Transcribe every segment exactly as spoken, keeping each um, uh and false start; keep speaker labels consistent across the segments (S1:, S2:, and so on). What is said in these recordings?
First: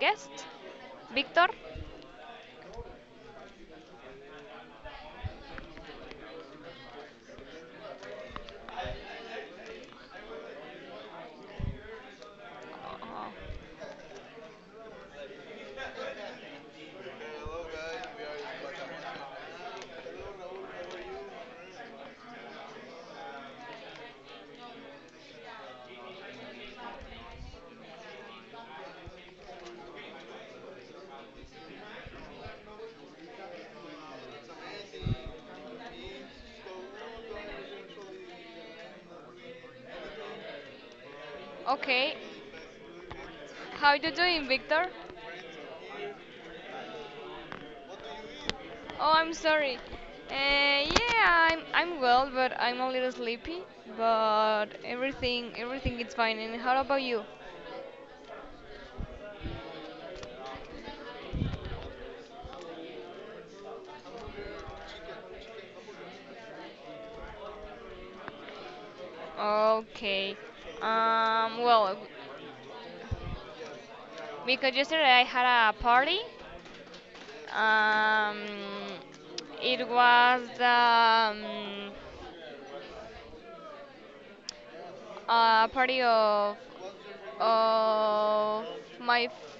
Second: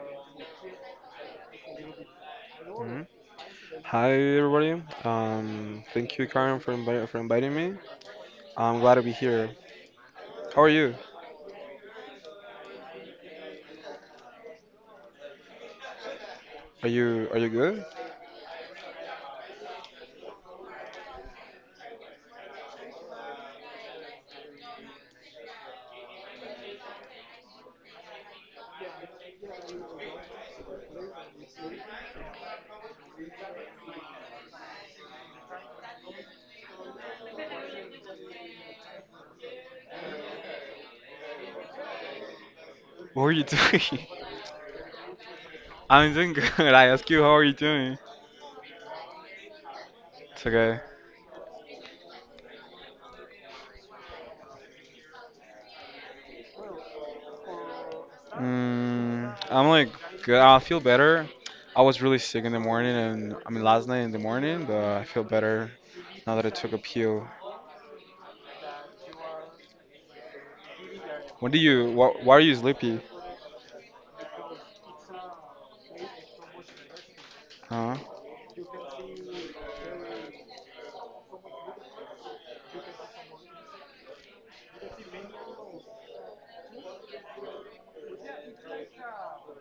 S1: guest, Victor.
S2: Mhm. Hi everybody. Um, thank you, Karen, for invi- for inviting me. I'm glad to be here. How are you?
S1: Oh,
S2: Are you are you good?
S1: okay,
S2: What are you
S1: how
S2: doing?
S1: you doing, Victor?
S2: I'm doing good. I ask you, how are you doing?
S1: Oh, I'm sorry.
S2: It's okay.
S1: Uh, yeah, I'm I'm well, but I'm a little sleepy. But everything everything is fine. And how about you?
S2: Mm, I'm like good. I feel better. I was really sick in the morning, and I mean last night in the morning, but I feel better now that I took a pill.
S1: Okay.
S2: When do
S1: Um.
S2: you?
S1: Well,
S2: Wh- why are you sleepy?
S1: because yesterday I had a party.
S2: Uh huh.
S1: Um. It was the. Um, a party of of my f-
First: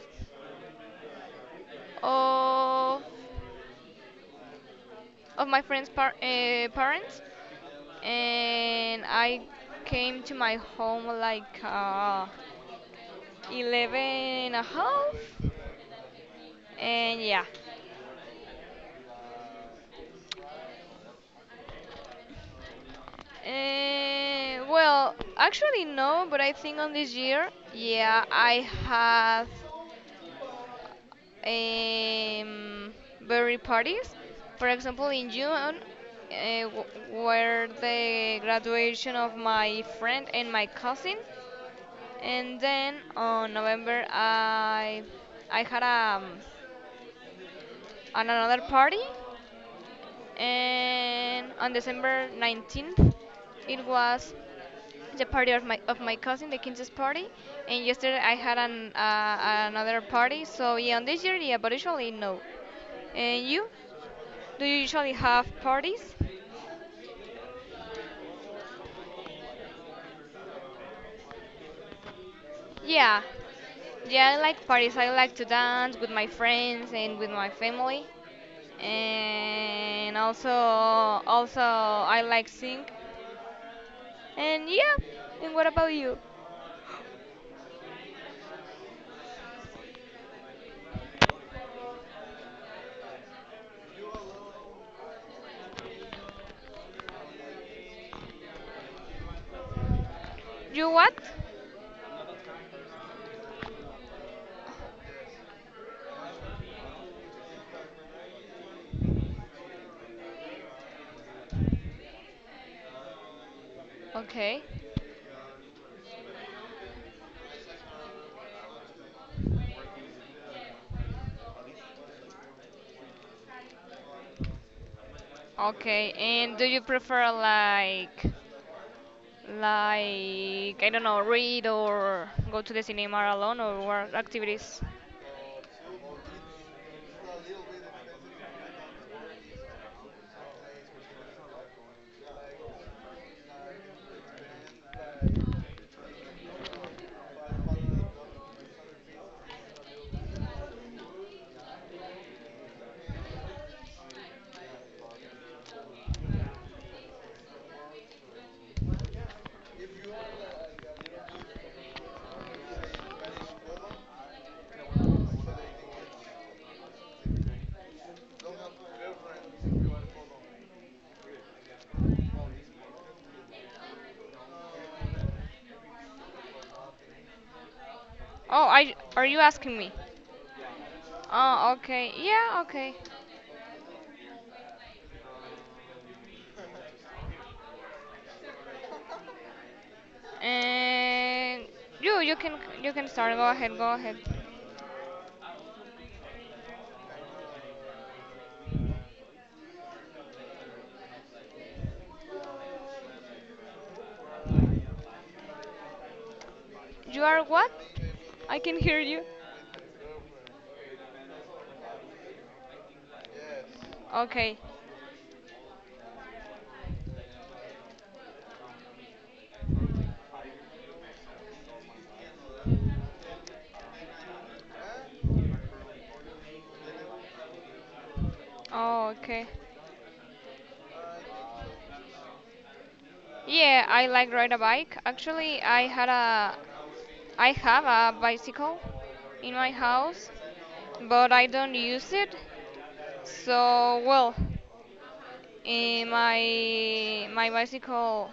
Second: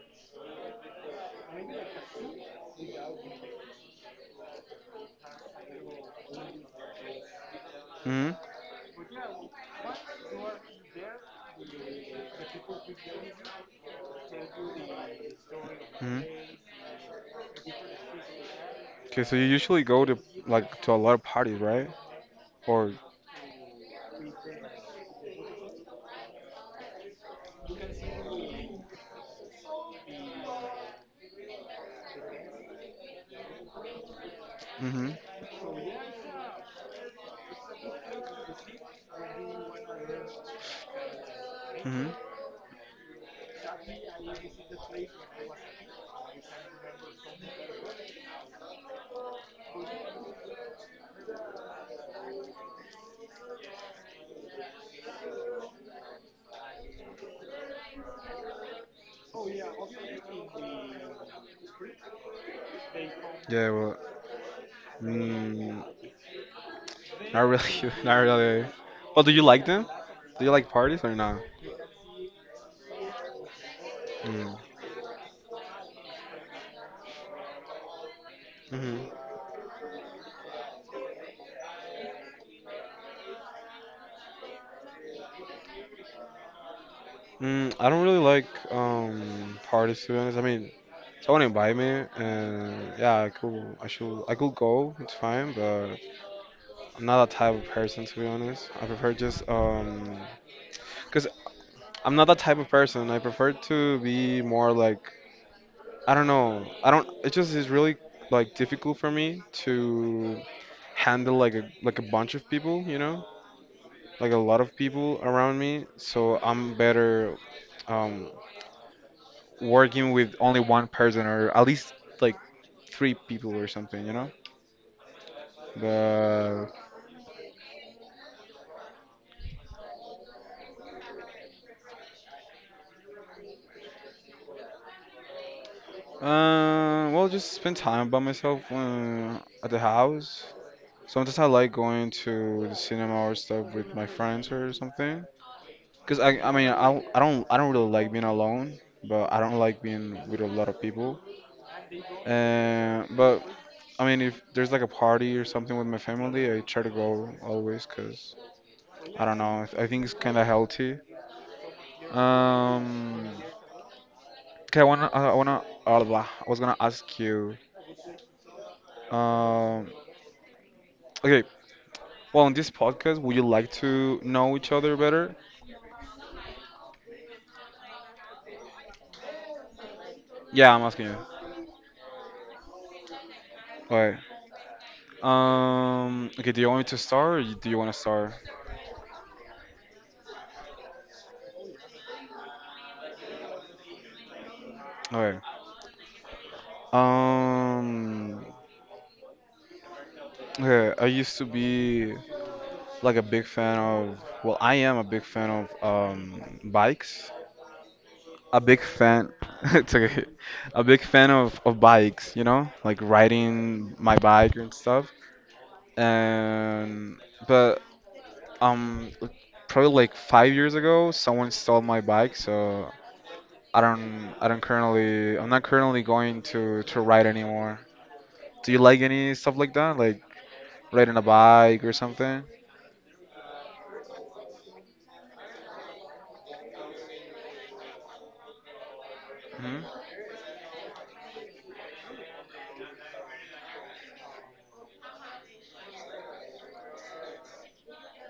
S1: of, of my friend's par- uh, parents,
S2: Hmm.
S1: and I came to my home like uh, eleven and a half,
S2: Hmm.
S1: and yeah.
S2: Okay, so you usually go to like to a lot of parties, right? Or.
S1: Uh, well, actually no, but I think on this year, yeah, I have um, very parties. For example,
S2: Mm-hmm.
S1: in June, uh, w- were the graduation of my friend and my cousin,
S2: Mm-hmm.
S1: and then on November I I had um, an another party, and on December nineteenth it was the party of my of my cousin, the Kinses party, and yesterday I had an uh, another party. So yeah, on this year yeah, but usually no. And you?
S2: Yeah. Well.
S1: Do you usually have
S2: Mm,
S1: parties?
S2: not really. Not really. Well, do you like them? Do you like parties or not?
S1: Yeah, yeah, I
S2: Mm.
S1: like parties. I like to dance with my friends and with my family,
S2: Mm-hmm.
S1: and also also I like sing. And yeah, and what about you?
S2: Mm, I don't really like um parties, to be honest. I mean, someone invite me, and yeah, I could, I should, I could go. It's fine, but I'm not that type of person, to be honest. I prefer just um,
S1: You what?
S2: cause I'm not that type of person. I prefer to be more like I don't know. I don't. It just is really like difficult for me to handle like a like a bunch of people. You know, like a
S1: Okay,
S2: lot of people around me. So I'm better um, working with only one person or at least like three people or something. You know.
S1: okay. And do
S2: But
S1: you prefer like like I don't know, read or go to the cinema alone or what activities?
S2: uh, well, just spend time by myself uh, at the house. Sometimes I like going to the cinema or stuff with my friends or something. Cause I, I mean, I, I don't, I don't really like being alone, but I don't like being with a lot of people. Uh, but I mean, if there's like a party or something with my family, I try to go always, cause I don't know, I think it's kind of healthy. Um, okay, I wanna, I wanna, uh, blah, I was gonna ask you. Um, okay, well, in this podcast, would you like to know each other better?
S1: Oh, I are you asking me?
S2: Yeah, I'm asking you.
S1: Oh, okay. Yeah, okay.
S2: Okay. Um, okay, do you want me to start or do you want to start?
S1: And you, you can, you can start. Go ahead, go ahead.
S2: Okay. Um, okay, I used to be like a big fan of, well, I am a big fan of um
S1: You
S2: bikes.
S1: are what? I
S2: A
S1: can
S2: big
S1: hear you.
S2: fan, it's okay. A big fan of of bikes, you know, like riding my
S1: Okay.
S2: bike and stuff. And but um, probably like five years ago, someone stole my bike, so I don't, I don't currently, I'm not currently going to to ride anymore. Do you like
S1: Oh,
S2: any
S1: okay.
S2: stuff like that, like riding a bike or something?
S1: Yeah, I like ride a bike. Actually, I had a, I have a bicycle in my
S2: Hmm.
S1: house, but I don't use it. So well, eh, my my bicycle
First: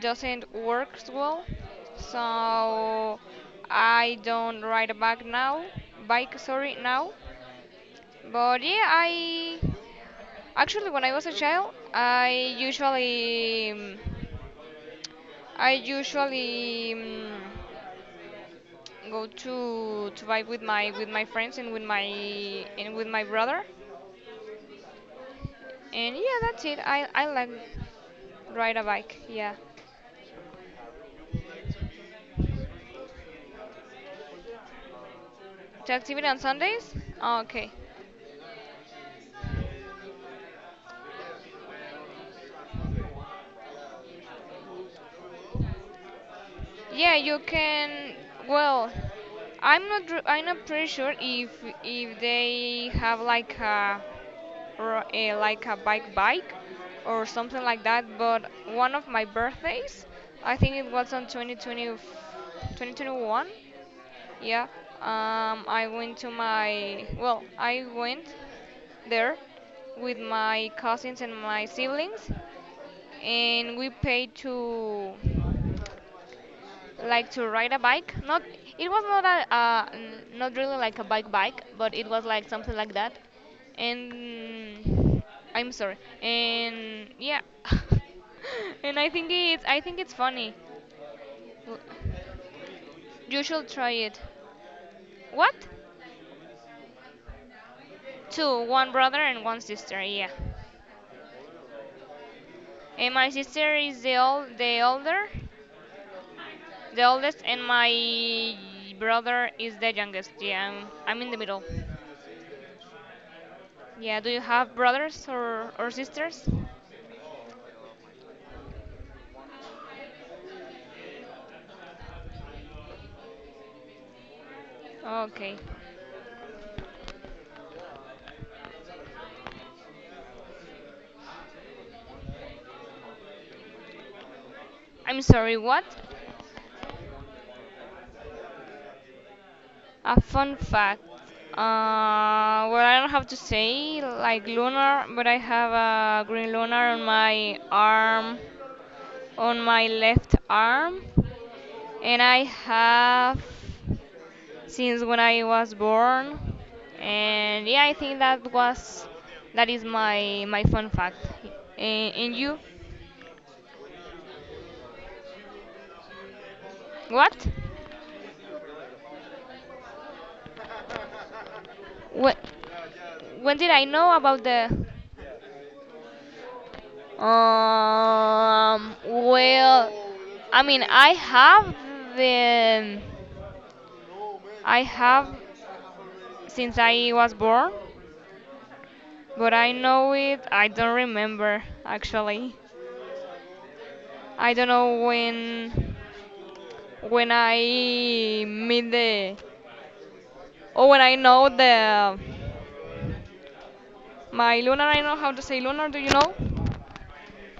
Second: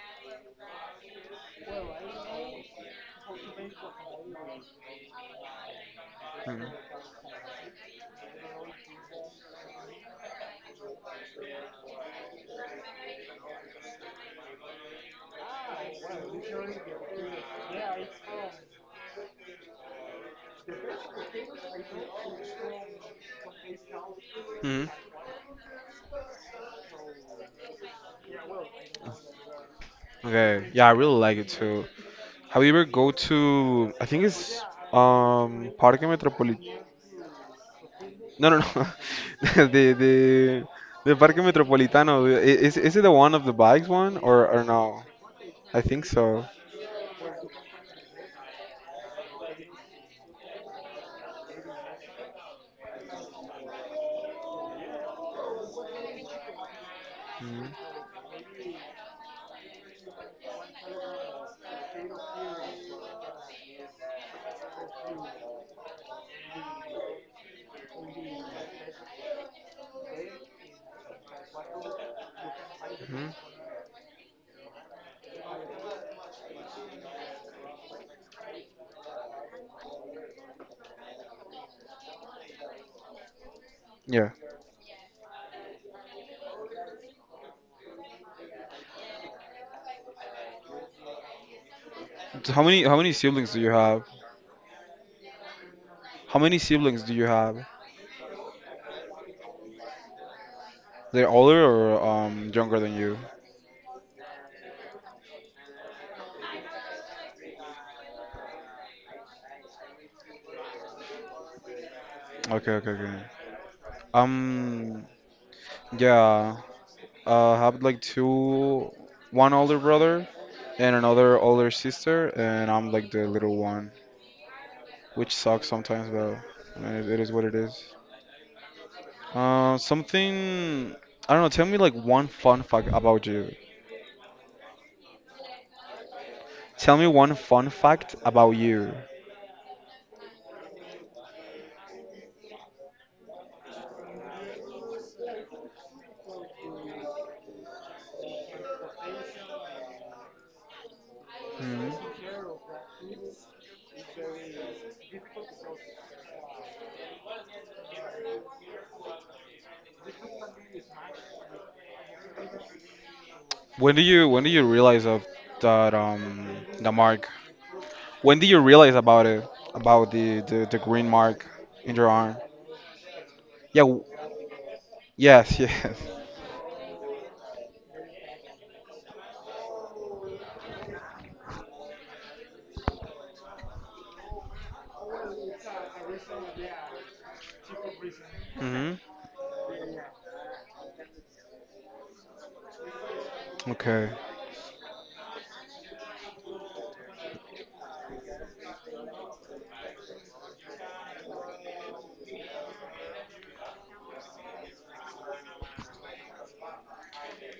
S1: doesn't works well, so I don't ride a bike now. Bike,
S2: Hmm.
S1: sorry, now. But yeah, I actually when I was a child, I usually um, I usually um, go to to buy with my with my friends and with my and with my brother.
S2: Hmm.
S1: And yeah, that's it. I I like ride a bike. Yeah.
S2: Okay. Yeah, I really like it too. Have you ever go to? I think it's um
S1: The
S2: Parque
S1: activity on
S2: Metropolitano.
S1: Sundays? Okay.
S2: No, no, no. the the the Parque Metropolitano. I- Is is it the one of the bikes one or or no? I think so.
S1: Yeah, you can. Well, I'm not. r- I'm not pretty sure if if they have like a or uh, like a bike bike or something
S2: Hmm.
S1: like that. But one of my birthdays, I think it was on twenty twenty, two thousand twenty-one. Yeah, um, I went to my well, I went there with my cousins and my siblings,
S2: Hmm.
S1: and we paid to like to ride a bike. Not it was not a uh, n- not really like a bike bike, but it was like something like that.
S2: Yeah.
S1: And I'm sorry. And yeah, and I think it's I think it's funny. L-
S2: So how many how many
S1: You
S2: siblings do
S1: should
S2: you
S1: try
S2: have?
S1: it. What?
S2: How many siblings do you have?
S1: Two, one brother and one sister. Yeah.
S2: They're older or um younger than
S1: And
S2: you?
S1: my sister is the old the older, the oldest, and my brother is the youngest. Yeah, I'm, I'm in the middle.
S2: Okay, okay, okay.
S1: Yeah, do you have
S2: Um,
S1: brothers or, or sisters?
S2: yeah. I have like two, one older brother and another older sister, and I'm like the little one, which
S1: Okay.
S2: sucks sometimes, but I mean, it, it is what it is. Uh, something, I don't know, tell me like one fun fact about you.
S1: I'm sorry, what?
S2: Tell me one fun fact about you.
S1: A fun fact. Uh, well, I don't have to say like lunar, but I have a green lunar on my arm, on my left arm,
S2: Mhm.
S1: and I have since when I was born. And yeah, I think that was that is my my fun fact. And, and you,
S2: When do you when do you realize of that um the mark?
S1: what?
S2: When do you realize about it? About the the, the green mark in your arm?
S1: What? When did
S2: Yeah.
S1: I
S2: w-
S1: know about the?
S2: Yes. Yes.
S1: Um, well, I mean, I have the, I have since I was born,
S2: Hmm.
S1: but I know it. I don't remember actually.
S2: Okay.
S1: I don't know when, when I meet the, or when I know the, my lunar. I know how to say lunar. Do you know?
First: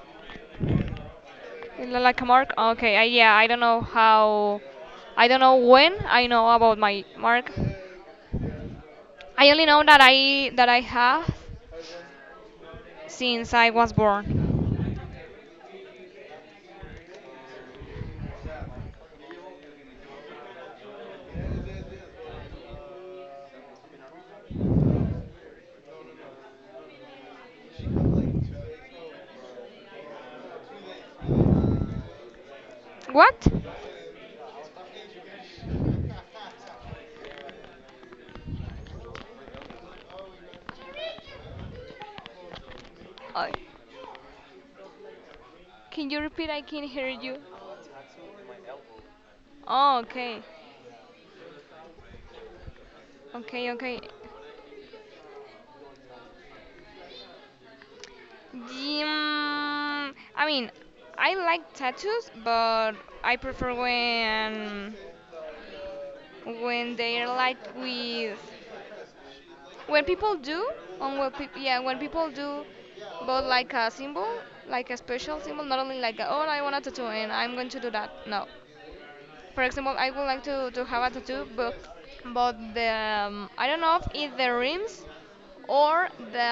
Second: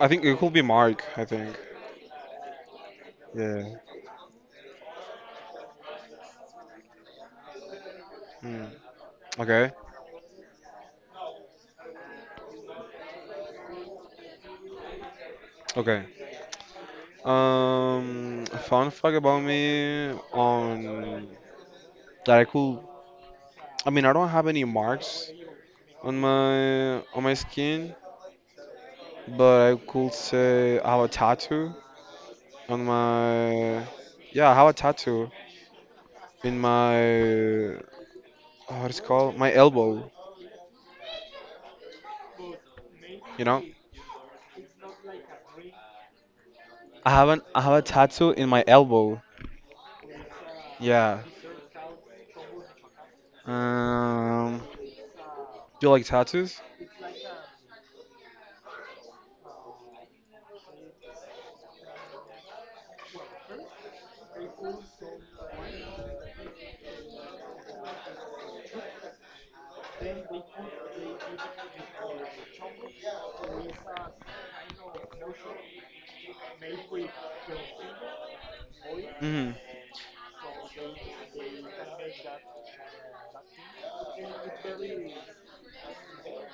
S2: I think it could be Mark, I think.
S1: Like a mark. Okay. I, yeah. I don't
S2: Yeah.
S1: know how. I don't know when I know about my mark.
S2: Hmm.
S1: I only
S2: Okay.
S1: know that I that I have. Since I was born.
S2: Okay. Um, fun fact about me on that I could. I mean, I don't have any marks on my on my skin, but I could say I have a tattoo on
S1: What?
S2: my. Yeah, I have a tattoo in my. What is it called? My elbow. You
S1: Uh,
S2: know,
S1: can you repeat? I can hear
S2: I have
S1: you.
S2: an I have a tattoo in my elbow.
S1: Oh, okay.
S2: Yeah.
S1: Okay, okay.
S2: Um, do you like tattoos?
S1: Mm, I mean, I like tattoos, but I prefer when when they're like with when people do on what peop yeah when people do but like a symbol like a special symbol, not only like a, oh I want a tattoo and I'm going to do that, no.
S2: Hmm.
S1: For example, I would like to, to have a tattoo, but, but the um, I don't know if the rims or the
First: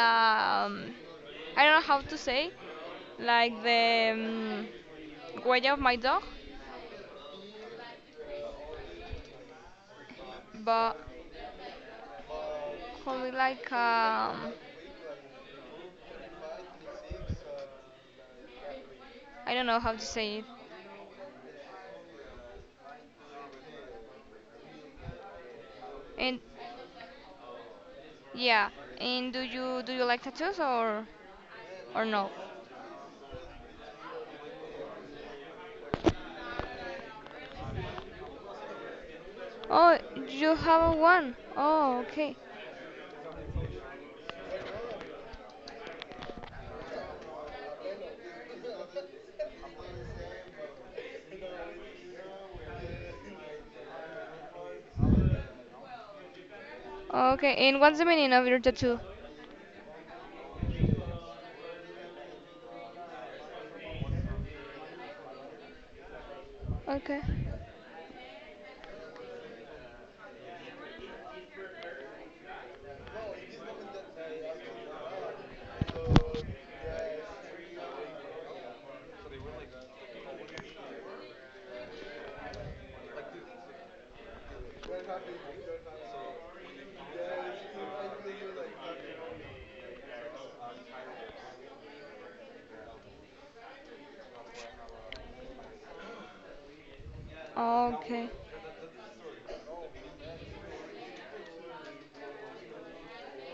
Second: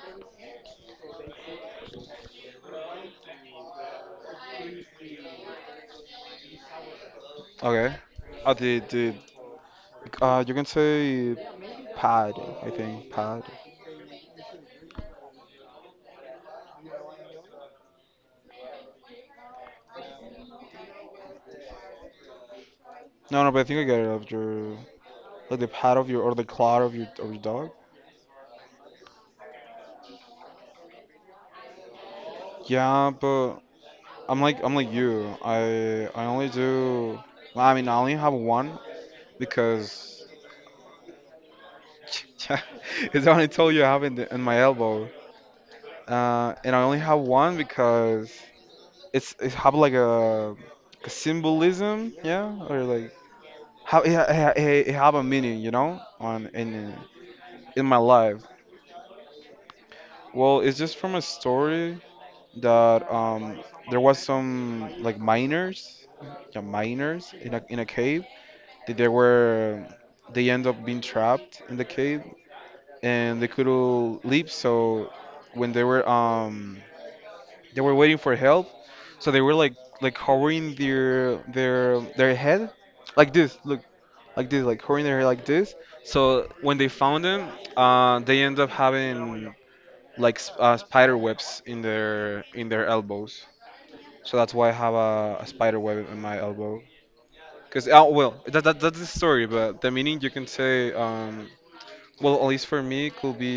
S1: um, I don't know how to say like the um, huella of my dog,
S2: Okay. Uh, the the uh, You can
S1: but
S2: say pad. I think
S1: probably
S2: pad.
S1: like um, I don't know how to say it.
S2: No, no, but I think I get it. After like the pad of your or
S1: And
S2: the claw of your of your dog.
S1: yeah, and do you do you like tattoos or or no?
S2: Yeah, but I'm like I'm like you. I I only do. Well, I mean, I only have one
S1: Oh,
S2: because
S1: you have one. Oh, okay.
S2: it's the only tool you have in, the, in my elbow. Uh, and I only have one because it's it have like a, like a symbolism, yeah, or like how it, ha- it, ha- it have a meaning, you know, on in
S1: Okay, and
S2: in my
S1: what's the meaning
S2: life.
S1: of your tattoo?
S2: Well, it's just from a story that um there was some like miners, yeah,
S1: Okay.
S2: miners in a in a cave. Th- They were they end up being trapped in the cave and they couldn't leave. So when they were um they were waiting for help, so they were like like covering their their their head like this. Look like this, like covering their head like this. So when they found them, uh, they end up having like s- uh, spider webs in their in their elbows. So that's why I have a, a spider web in my elbow. Cause oh
S1: Okay.
S2: well, that, that that's the story, but the meaning you can say um Well, at least for me, it could be.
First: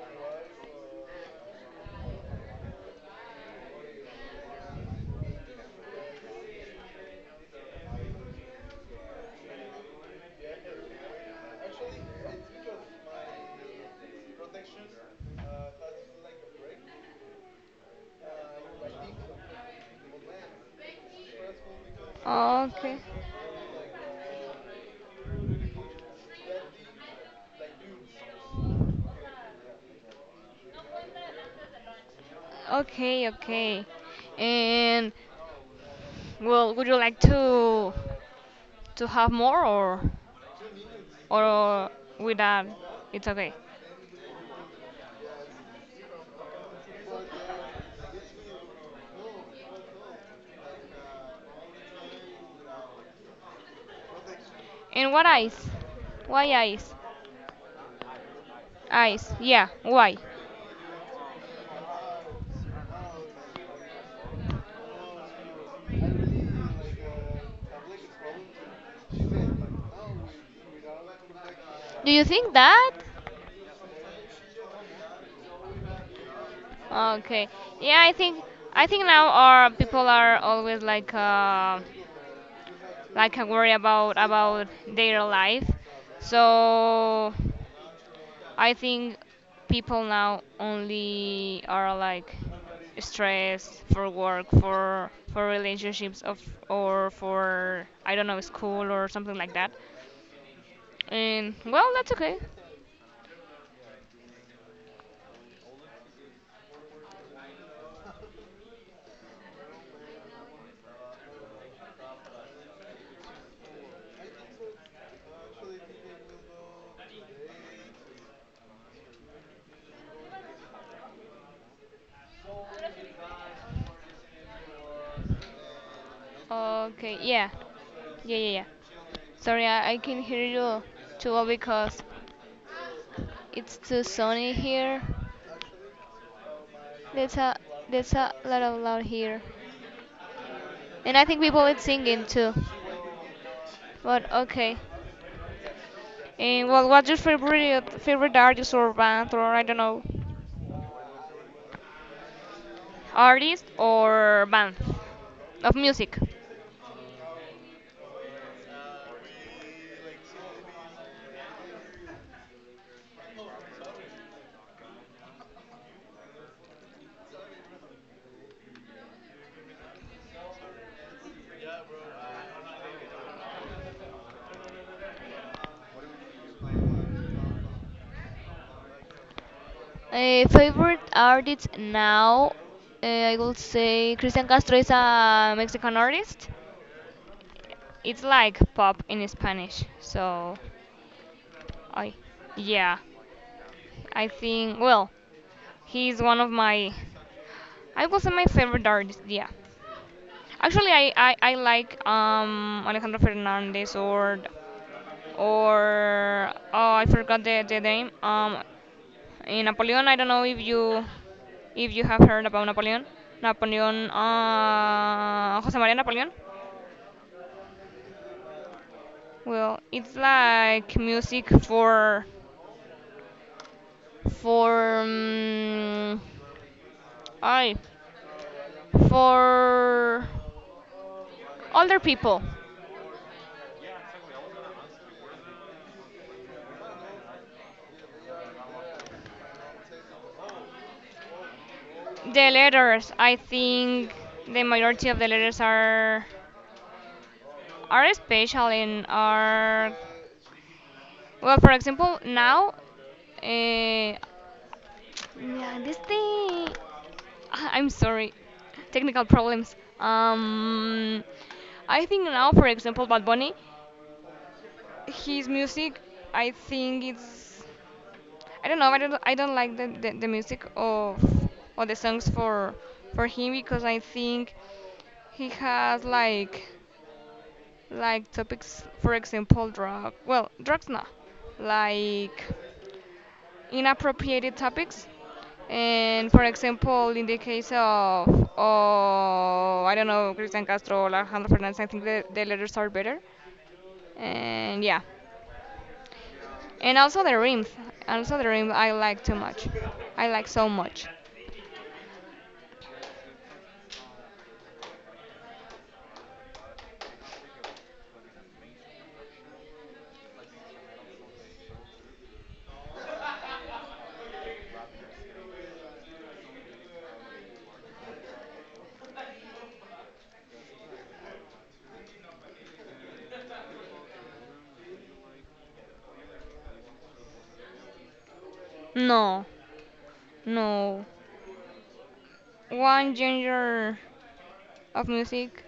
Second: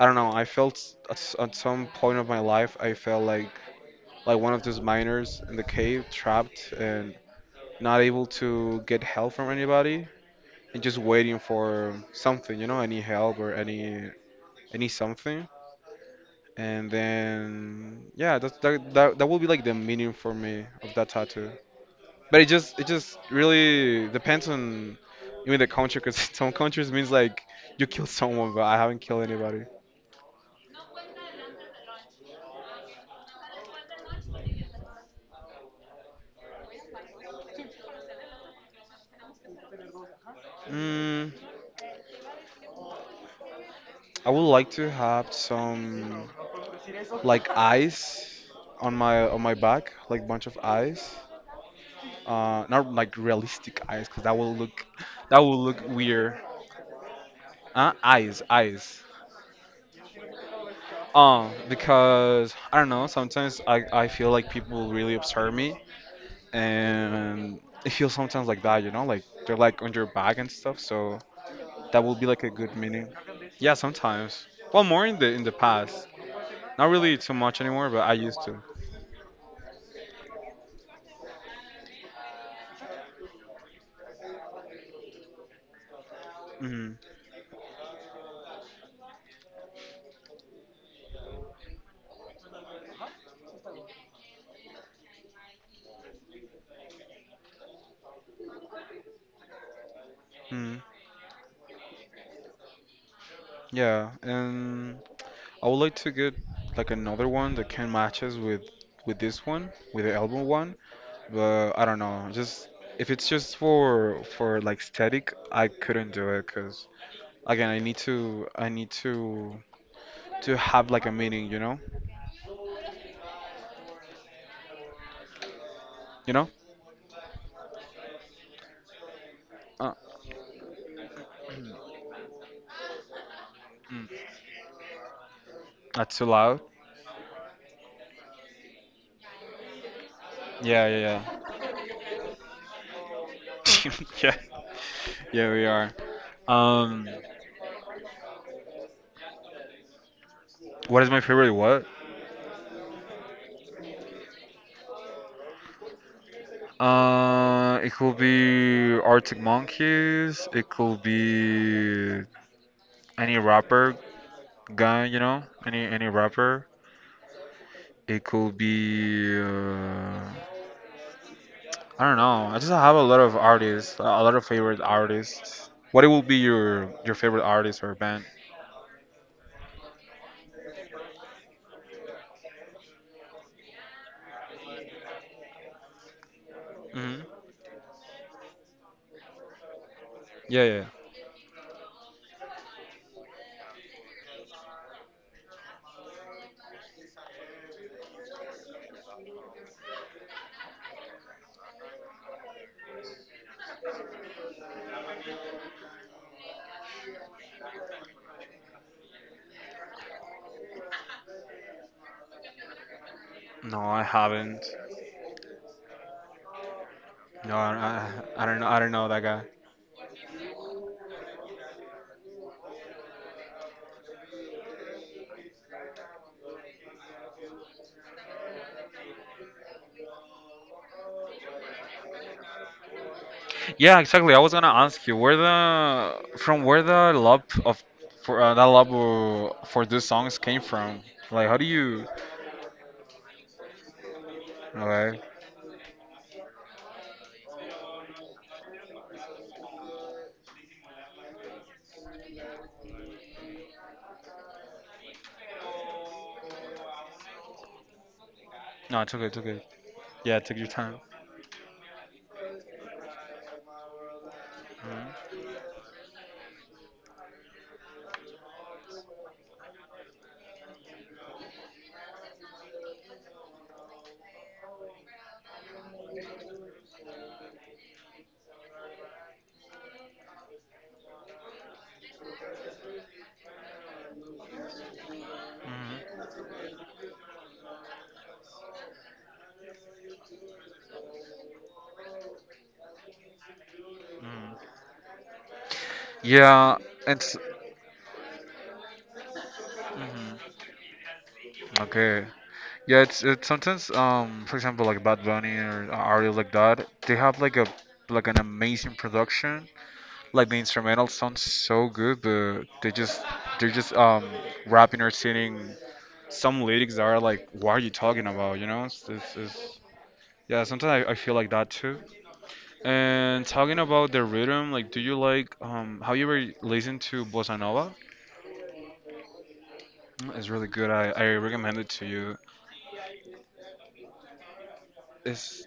S2: I don't know. I felt s- at, s- at some point of my life, I felt like like one of those miners in the cave, trapped and not able to get help from anybody, and just waiting for something. You know, any help or any any something. And then yeah, that that that, that will be like the meaning for me of that tattoo. But it just it
S1: Okay.
S2: just really depends on even the country, because some countries means like you kill someone, but I haven't killed anybody.
S1: Okay, okay. And well, would you like to to have more or
S2: Mm,
S1: or with that it's okay.
S2: I would like to have some like eyes on my on my back, like bunch of eyes. Uh, not like realistic eyes, cause that will look
S1: And what
S2: that
S1: eyes?
S2: will look weird.
S1: Why eyes?
S2: Uh, eyes, eyes.
S1: Eyes. Yeah, why?
S2: Um, because I don't know. Sometimes I I feel like people really observe me, and it feels sometimes like that, you know, like they're like on your back and stuff. So that
S1: Do
S2: will
S1: you
S2: be like a
S1: think
S2: good
S1: that?
S2: meaning. Yeah, sometimes. Well, more in the in the past. Not really too
S1: Okay.
S2: much anymore,
S1: Yeah,
S2: but I
S1: I
S2: used
S1: think
S2: to.
S1: I think now our people are always like uh like uh, worry about about their life.
S2: Hmm.
S1: So I think people now only are like stressed for work, for for relationships of or for I don't know school or something like that.
S2: Hmm.
S1: And well, that's okay.
S2: Yeah, and I would like to get like another one that can matches with with this one, with the album one, but I don't know. Just if it's just for for like static, I couldn't do it because again, I need to I need to to have like a meaning, you know, you know.
S1: Okay, yeah. Yeah, yeah, yeah. Sorry, I,
S2: Uh,
S1: I can hear you too well because it's too
S2: mm.
S1: sunny here.
S2: Not too loud.
S1: There's a there's a lot of loud here.
S2: Yeah, yeah,
S1: And I think
S2: yeah.
S1: people are singing too. But
S2: Yeah,
S1: okay.
S2: yeah, we are.
S1: And well,
S2: Um,
S1: what's your favorite favorite artist or band or I don't know?
S2: what is my favorite what?
S1: Artist or band of music?
S2: Uh, it could be Arctic Monkeys. It could be any rapper guy, you know, any any rapper. It could be uh, I don't know. I just have a lot of artists, a lot of favorite artists. What it would be your your favorite artist or band?
S1: Uh, favorite artist now, uh, I would say Christian Castro is a Mexican artist.
S2: Hmm.
S1: It's like pop in Spanish, so
S2: Yeah, yeah.
S1: I, yeah, I think, well, he's one of my, I would say my favorite artist, yeah. Actually, I, I, I like um Alejandro Fernandez or, or, oh, I forgot the, the name, um, in Napoleon, I don't know if you. If you have heard about Napoleon,
S2: No, I
S1: Napoleon,
S2: haven't.
S1: uh, Jose Maria Napoleon,
S2: No, I, I I don't know. I don't know that guy.
S1: well, it's like music for, for, um, I, for older people.
S2: Yeah, exactly. I was gonna ask you where the from where the love of for uh, that love uh, for these songs came from. Like, how do you?
S1: The letters, I think the majority of
S2: Okay.
S1: the letters are are special and are well. For example, now, uh, yeah, this thing. Ah, I'm sorry,
S2: No, it's okay.
S1: technical
S2: It's okay.
S1: problems.
S2: Yeah, take your time.
S1: Um, I think now, for example, Bad Bunny,
S2: Mhm,
S1: his music, I think it's, I don't know, I don't, I don't like the, the, the music of or the songs for for him because I think he has like like topics, for example, drug, well, drugs, no, like inappropriate topics. And for
S2: mhm,
S1: example, in the case of, oh, I don't know, Cristian Castro or Alejandro Fernandez, I think the, the letters are better.
S2: mhm.
S1: And yeah.
S2: Yeah,
S1: And also the
S2: it's
S1: rims. Also the rim I like too much. I like
S2: mhm.
S1: so much.
S2: okay. Yeah, it's it's sometimes um for example like Bad Bunny or artists like that they have like a like an amazing production. Like the instrumental sounds so good, but they just they're just um rapping or singing some lyrics are like, what are you talking about? You know, it's, it's, it's Yeah. Sometimes I, I feel like that too. And talking about the rhythm, like, do you like um? Have you ever listened to bossa nova?
S1: No,
S2: Mm, It's really good.
S1: no.
S2: I I recommend it to you.
S1: One genre of music,
S2: It's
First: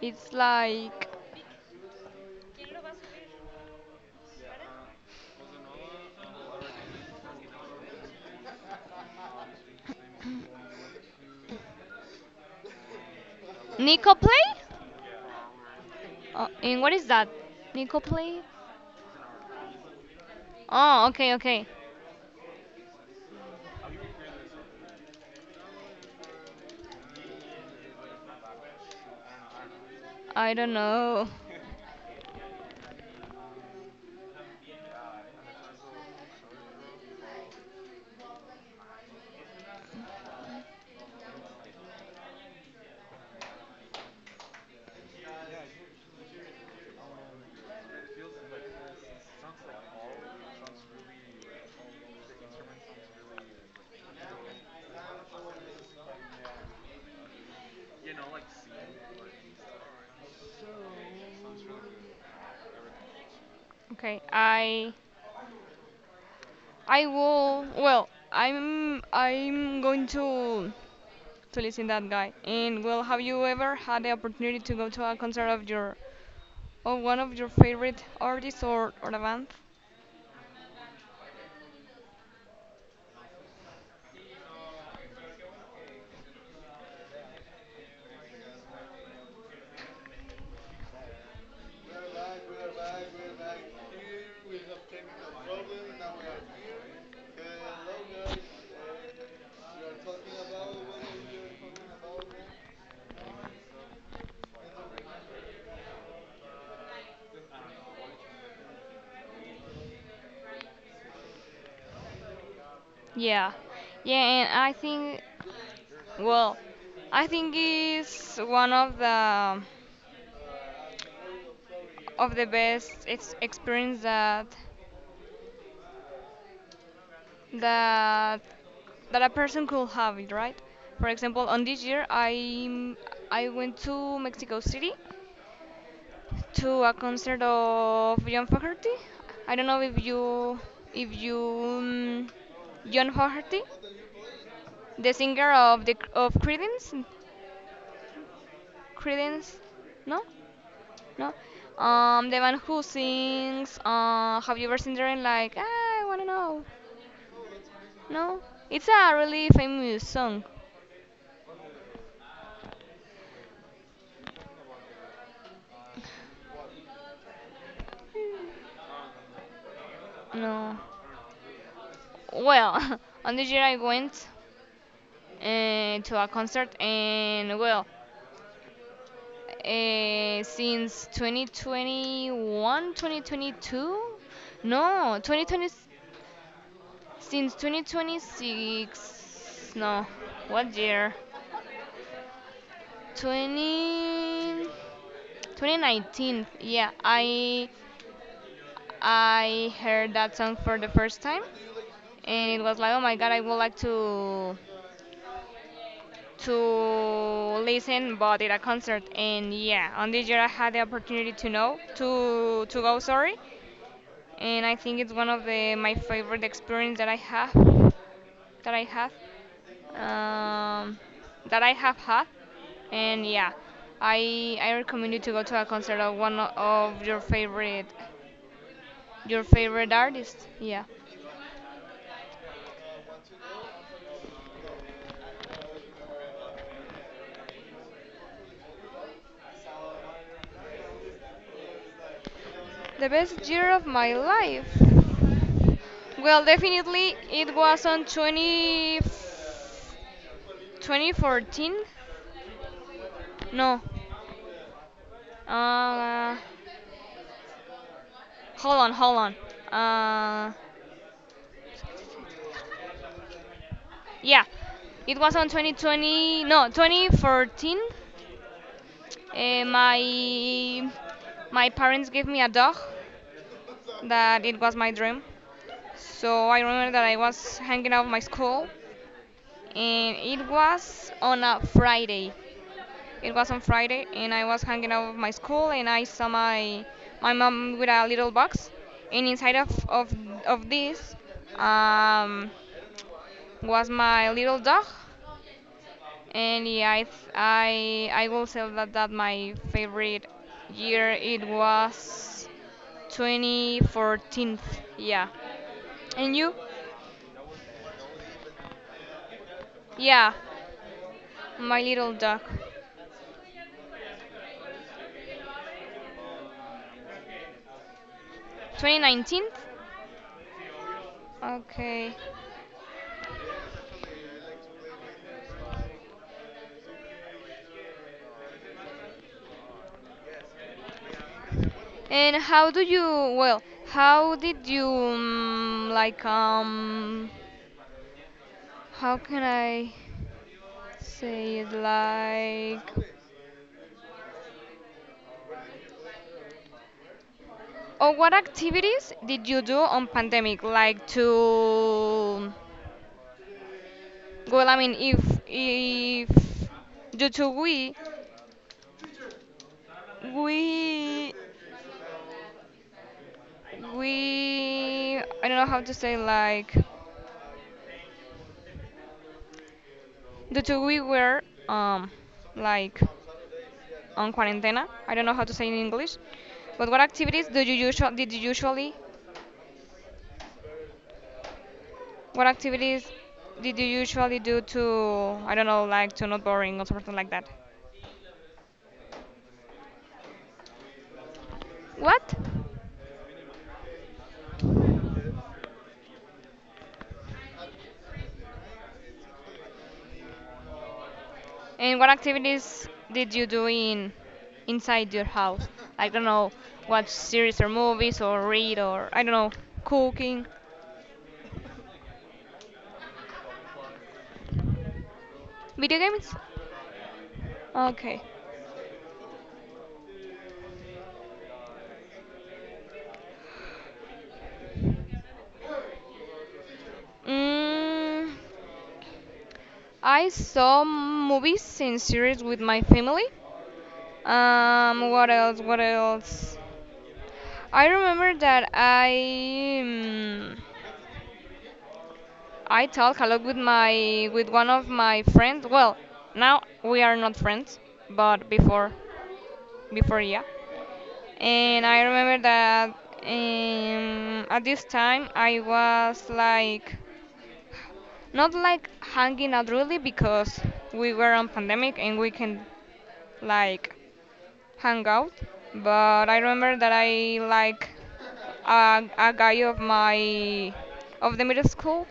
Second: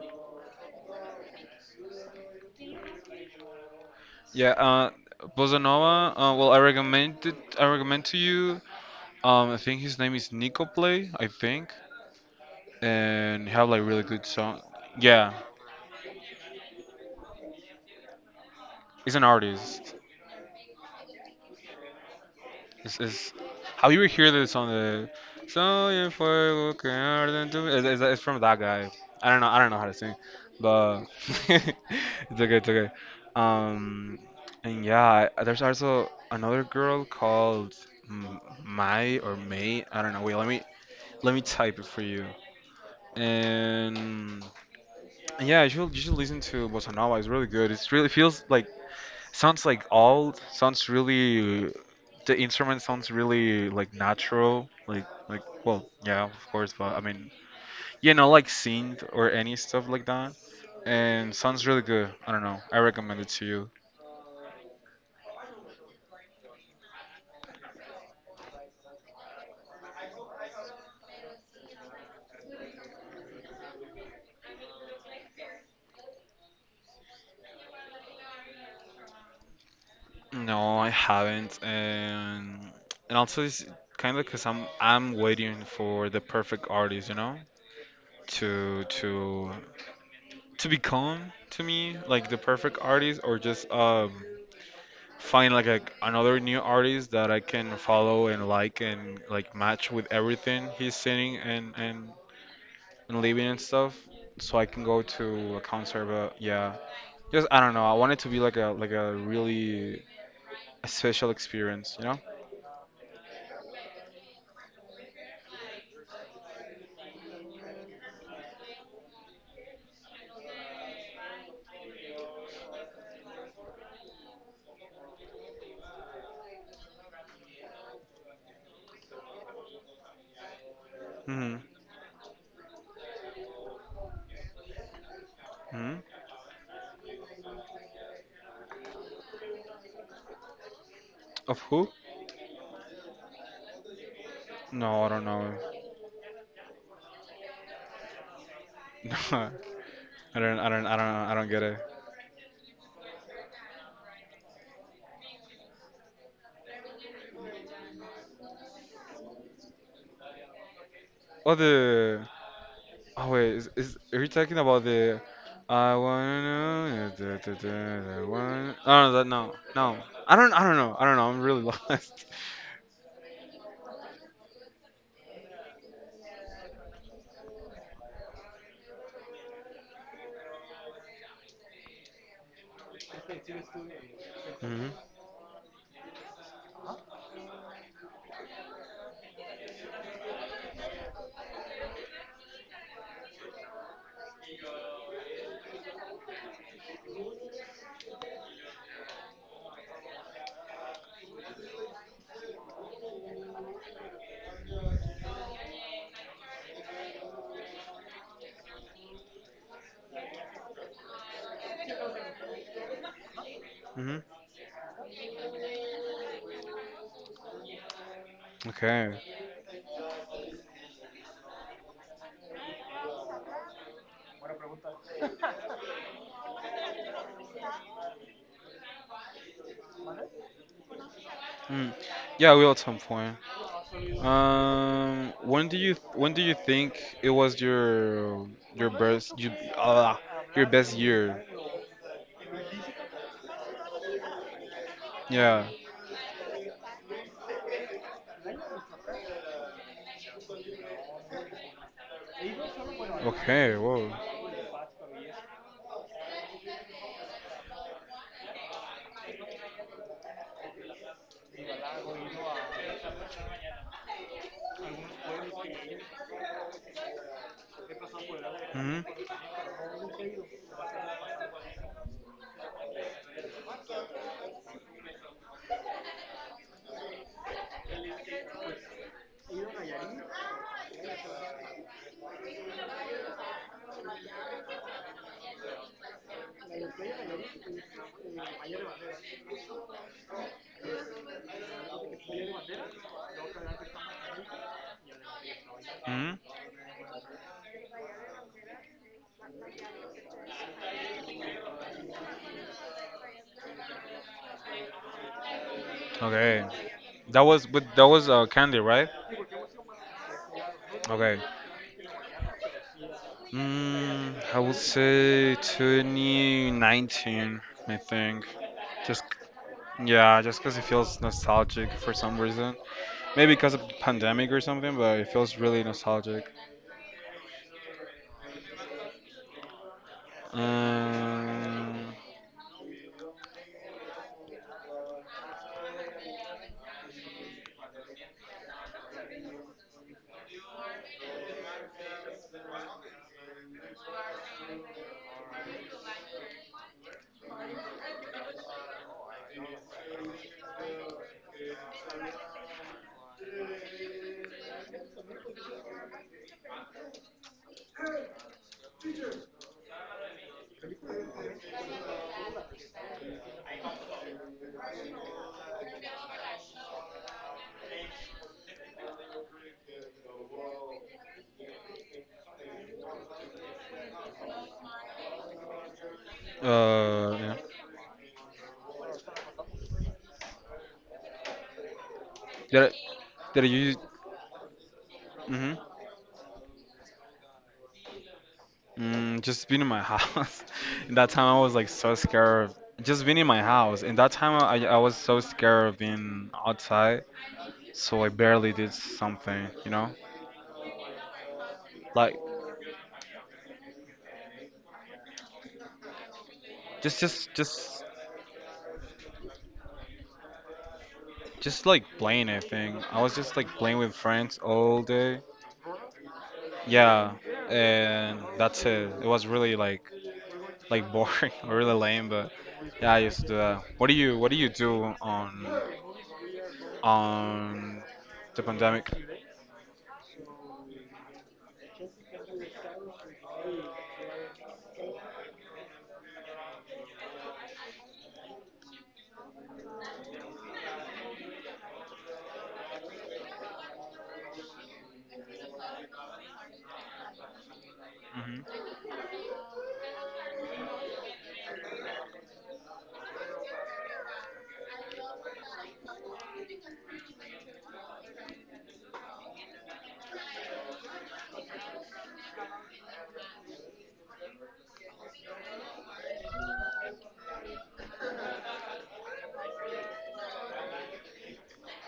S1: it's like
S2: yeah. Uh, bossa nova. Uh, well, I recommend it. I recommend to you. Um, I think his name is Nico Play. I think, and he have like really
S1: Nico
S2: good
S1: play?
S2: song. Yeah,
S1: Uh, and what is that? Nico play?
S2: he's an artist.
S1: Oh, okay, okay.
S2: It's, it's how you would hear this on the "Soy el fuego que arde en tu-". It's, it's, it's from that guy. I don't know. I don't know how to sing,
S1: I don't
S2: but
S1: know.
S2: it's okay. It's okay. Um, and yeah, I- there's also another girl called M- Mai or May. I don't know. Wait, let me let me type it for you. And yeah, you should you should listen to Bossa Nova. It's really good. It's really feels like sounds like old. Sounds really the instrument sounds really like natural, like like well, yeah, of course, but I mean, you know, like synth or any stuff like that, and sounds really good. I don't know. I recommend it to you.
S1: Okay, I I will. Well, I'm. I'm going to to listen that guy. And well, have you ever had the opportunity to go to a concert of your of one of your favorite artists or or a band?
S2: No, I haven't, and and also it's kind of because I'm I'm waiting for the perfect artist, you know, to to to become to me like the perfect artist or just um find like a, another new artist that I can follow and like and like match with everything he's singing and and, and living and stuff, so I can go to a concert, but yeah, just I don't know, I want it to be like a like a really a special experience you know
S1: Yeah, yeah. And I think. Well, I think it's one of the of the best ex- experience that that that a person could have, it, right? For example,
S2: Hmm.
S1: on this year, I I went to Mexico City
S2: Hmm.
S1: to a concert of John Fogerty. I don't know if you if you
S2: Of who?
S1: um, John Fogerty,
S2: No, I
S1: the
S2: don't know.
S1: singer of the of Creedence,
S2: No,
S1: Creedence, no,
S2: I don't I don't I don't
S1: no,
S2: I don't get it.
S1: um, the one who sings. Uh, have you ever seen there? And like I wanna know. No, it's a really famous song.
S2: Oh, the— Oh wait, is, is are you talking about the "I wanna know da, da, da, da, da, wanna-". Oh no, that no, no. I don't I don't
S1: No,
S2: know. I don't know. I'm really lost.
S1: well, on this year I went uh, to a concert and well. Uh, since twenty twenty-one, twenty twenty-two?
S2: Mhm.
S1: No, twenty twenty, since twenty twenty-six. No, what year? twenty twenty nineteen. Yeah, I I heard that song for the first time, and it was like, oh my god, I would like to to listen, but at a concert. And yeah, on this year I had the opportunity to know to to go. Sorry,
S2: Mhm.
S1: and I think it's one of the my favorite experience that I have that I have
S2: Okay.
S1: um, that I have had. And yeah, I I recommend you to go to a concert of one of your favorite your favorite artist, yeah.
S2: Mm. Yeah, we will at some point. Um, when do you when do you think it was your your best you uh, your best year?
S1: The best year of my life,
S2: Yeah.
S1: well, definitely it was on 20 2014
S2: Okay.
S1: no
S2: Whoa.
S1: uh hold on hold on uh Yeah, it was on 2020, no, twenty fourteen.
S2: Hmm.
S1: Uh, my my parents gave me a dog that it was my dream. So I remember that I was hanging out of my school, and it was on a Friday. It was on Friday, and I was hanging out of my school, and I saw my my mom with a little box, and inside of of, of this um, was my little dog.
S2: Hmm.
S1: And yeah, I th- I I will say that that my favorite year it was twenty fourteen. Yeah. And you?
S2: Okay. That was with that was uh, Candy, right?
S1: Yeah,
S2: Okay.
S1: my little dog.
S2: Mm, I would say two thousand nineteen, I think. Just
S1: twenty nineteen?
S2: yeah, just because it feels nostalgic for
S1: Okay.
S2: some reason. Maybe because of the pandemic or something, but it feels really nostalgic. Um,
S1: And how do you well, how did you um, like um how can I say it like or what activities did you do on pandemic like to? Well, I mean, if if due to we we we I don't know how to say like due to we were um like on quarantena. I don't know how to say in English. But what
S2: uh,
S1: activities
S2: yeah.
S1: do you usually did you usually what
S2: Did I,
S1: activities
S2: did I
S1: did you
S2: use?
S1: usually do to, I don't
S2: Mm-hmm.
S1: know, like to not boring or something like that?
S2: Mm, just been in my house. In that time, I was like so
S1: What?
S2: scared. of- Just being in my house. In that time, I, I was so scared of being outside, so I barely did something. You know,
S1: And what
S2: like
S1: activities did you do in inside your house? I don't know, watch
S2: just just
S1: series or
S2: just
S1: movies or read or I don't know, cooking,
S2: just like playing. I think I was just like playing with friends all day.
S1: video games.
S2: Yeah,
S1: Okay.
S2: and that's it. It was really like like boring, or really lame. But yeah, I used to do that. What do you What do you do on on
S1: Mm,
S2: the pandemic?
S1: I saw movies and series with my family. Um, what else? What else? I remember that I mm, I talk a lot with my with one of my friends. Well, now we are not friends, but
S2: Hmm.
S1: before before Yeah. And I remember that um, at this time I was like not like hanging out really because we were on pandemic and we can like hang out. But I remember that I like a, a guy of my of the middle school,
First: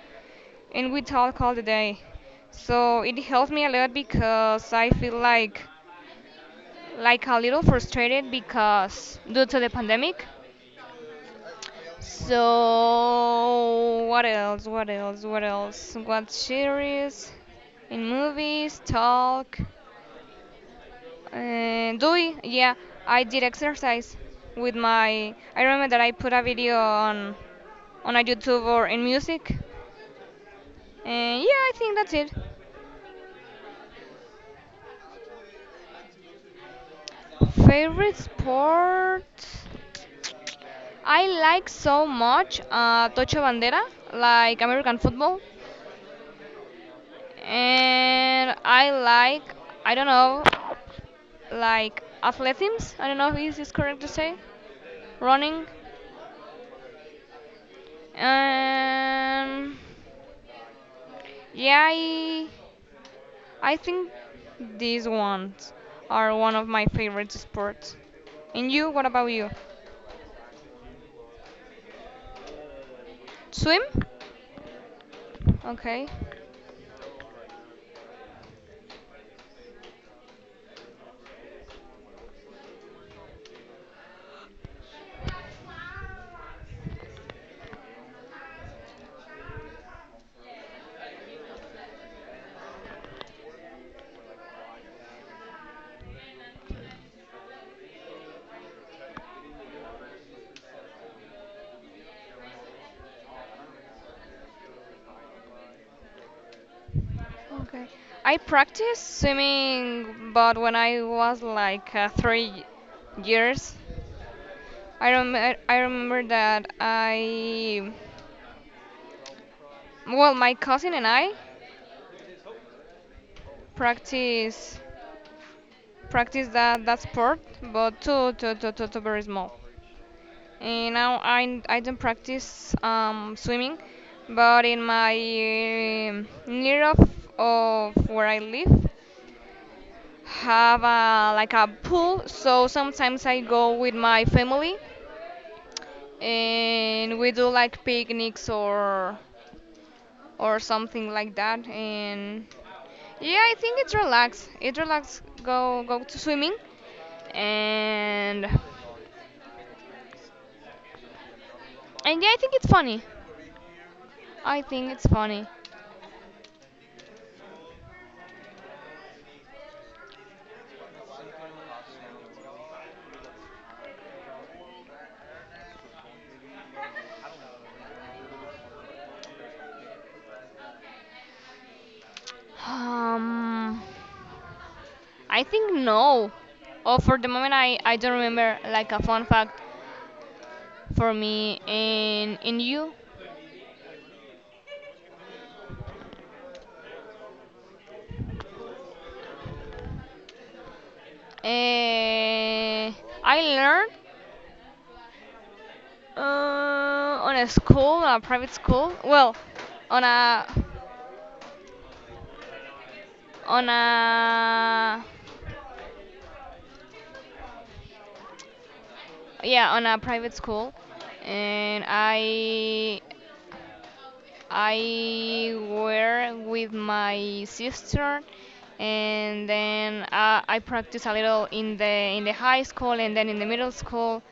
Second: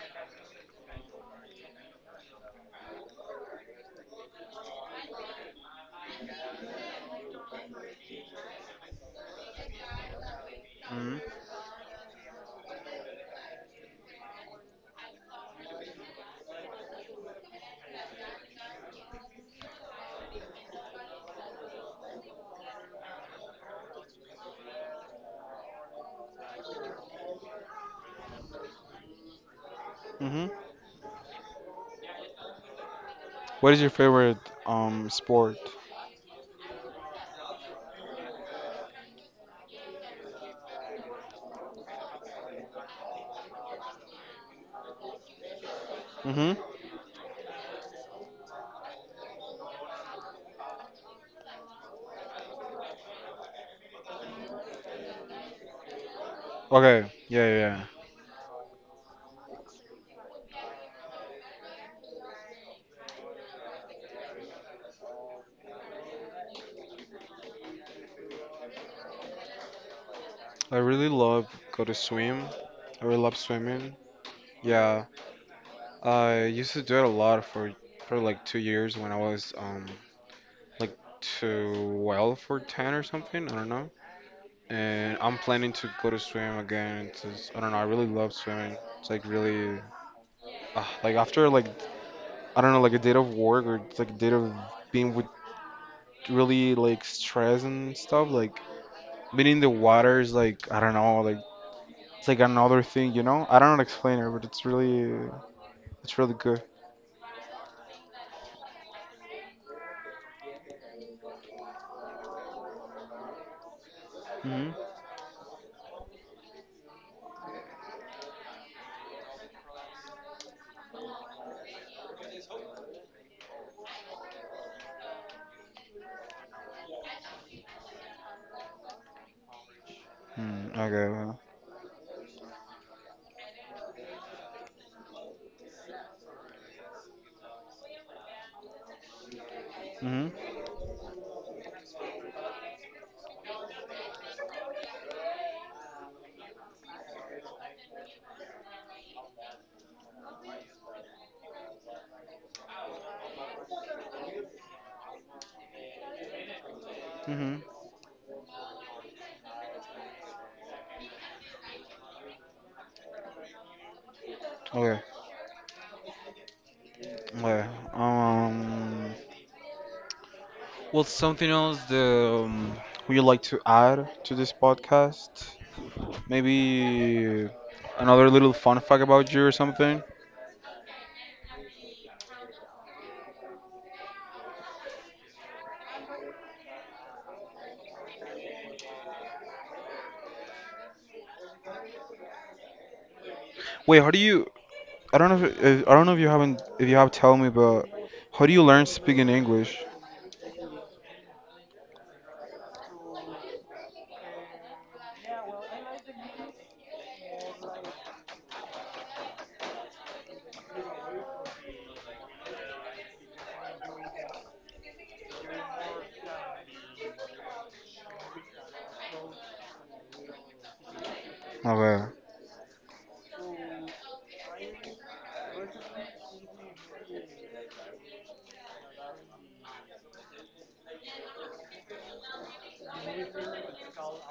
S1: and we talk all the day. So it helped me a lot because I feel like like a little frustrated because due to the pandemic.
S2: Hmm.
S1: So, what else? What else? What else? What series? In movies, talk. Uh, doing, yeah, I did exercise with my. I remember that I put a video on on a YouTube or in music.
S2: Mhm.
S1: And yeah, I think that's it.
S2: What is your favorite um sport?
S1: Favorite sport? I like so much uh, tocho Bandera, like American football.
S2: Mhm.
S1: And I like, I don't know, like athletics. I don't know if it's correct to say running.
S2: Okay. Yeah, yeah, yeah.
S1: Um, yeah, I, I think these ones are one of my favorite sports. And you, what about you?
S2: I really love go to swim. I really love
S1: Swim?
S2: swimming. Yeah.
S1: Okay.
S2: I used to do it a lot for for like two years when I was um like twelve or ten or something. I don't know. And I'm planning to go to swim again. It's just, I don't know. I really love swimming. It's like really uh, like after like I don't know like a day of work or it's like a day of being with really like stress and stuff like being in the water is like I don't know, like it's like another thing, you know? I don't know how to explain it, but it's really it's really good.
S1: Okay. I practiced swimming, but when I was like uh, three years,
S2: Mhm.
S1: I remember I remember that I, well, my cousin and I practiced practice that, that sport, but too, too, too, too, too very small.
S2: Mm,
S1: And
S2: okay,
S1: now
S2: well,
S1: I, I don't practice um, swimming, but in my um, near of, of where I live,
S2: Mhm.
S1: have a, like a pool. So sometimes I go with my family, and we do like picnics or or something like that. And yeah, I think it's relax. It relax. Go go to swimming,
S2: Mhm.
S1: and and yeah, I think it's funny. I think
S2: Okay,
S1: it's funny.
S2: okay. Um, Well, something else that um, would you like to add to this podcast? Maybe another little fun fact about you or something.
S1: Um, I think no. Oh, for the moment, I, I don't remember like a fun fact for me and in you.
S2: Wait, how do you? I don't know. If, if- I don't know if you haven't if you have, tell me, but how do you learn speaking English?
S1: Uh, I learned uh, on a school, on a private school. Well, on a on a yeah on a private school, and
S2: Okay.
S1: I I were with my sister, and then uh, I practiced a little in the in the high school and then in the middle school,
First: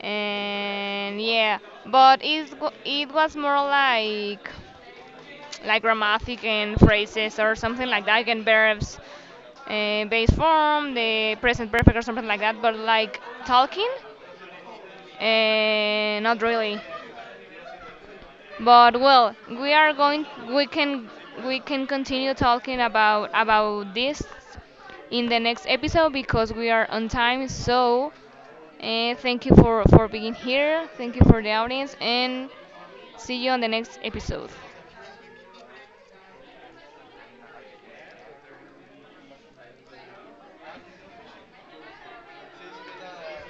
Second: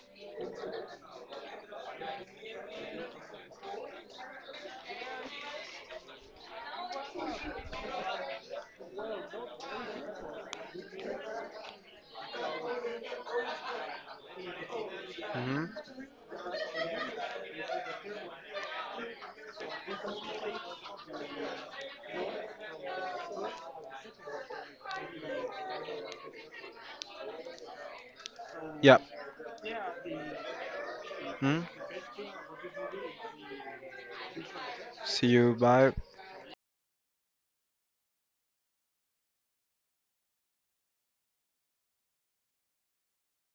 S1: and yeah. But it wa- it was more like like grammatic and phrases or something like that, and verbs, uh, base form, the present perfect or something like that. But like talking,
S2: Mhm.
S1: uh, not really. But well, we are going. We can we can continue talking about about this in the next episode because we are on time. So
S2: Yeah.
S1: uh, thank you for for being here. Thank you for the
S2: Hmm?
S1: audience, and see you on the next episode.
S2: See you. Bye.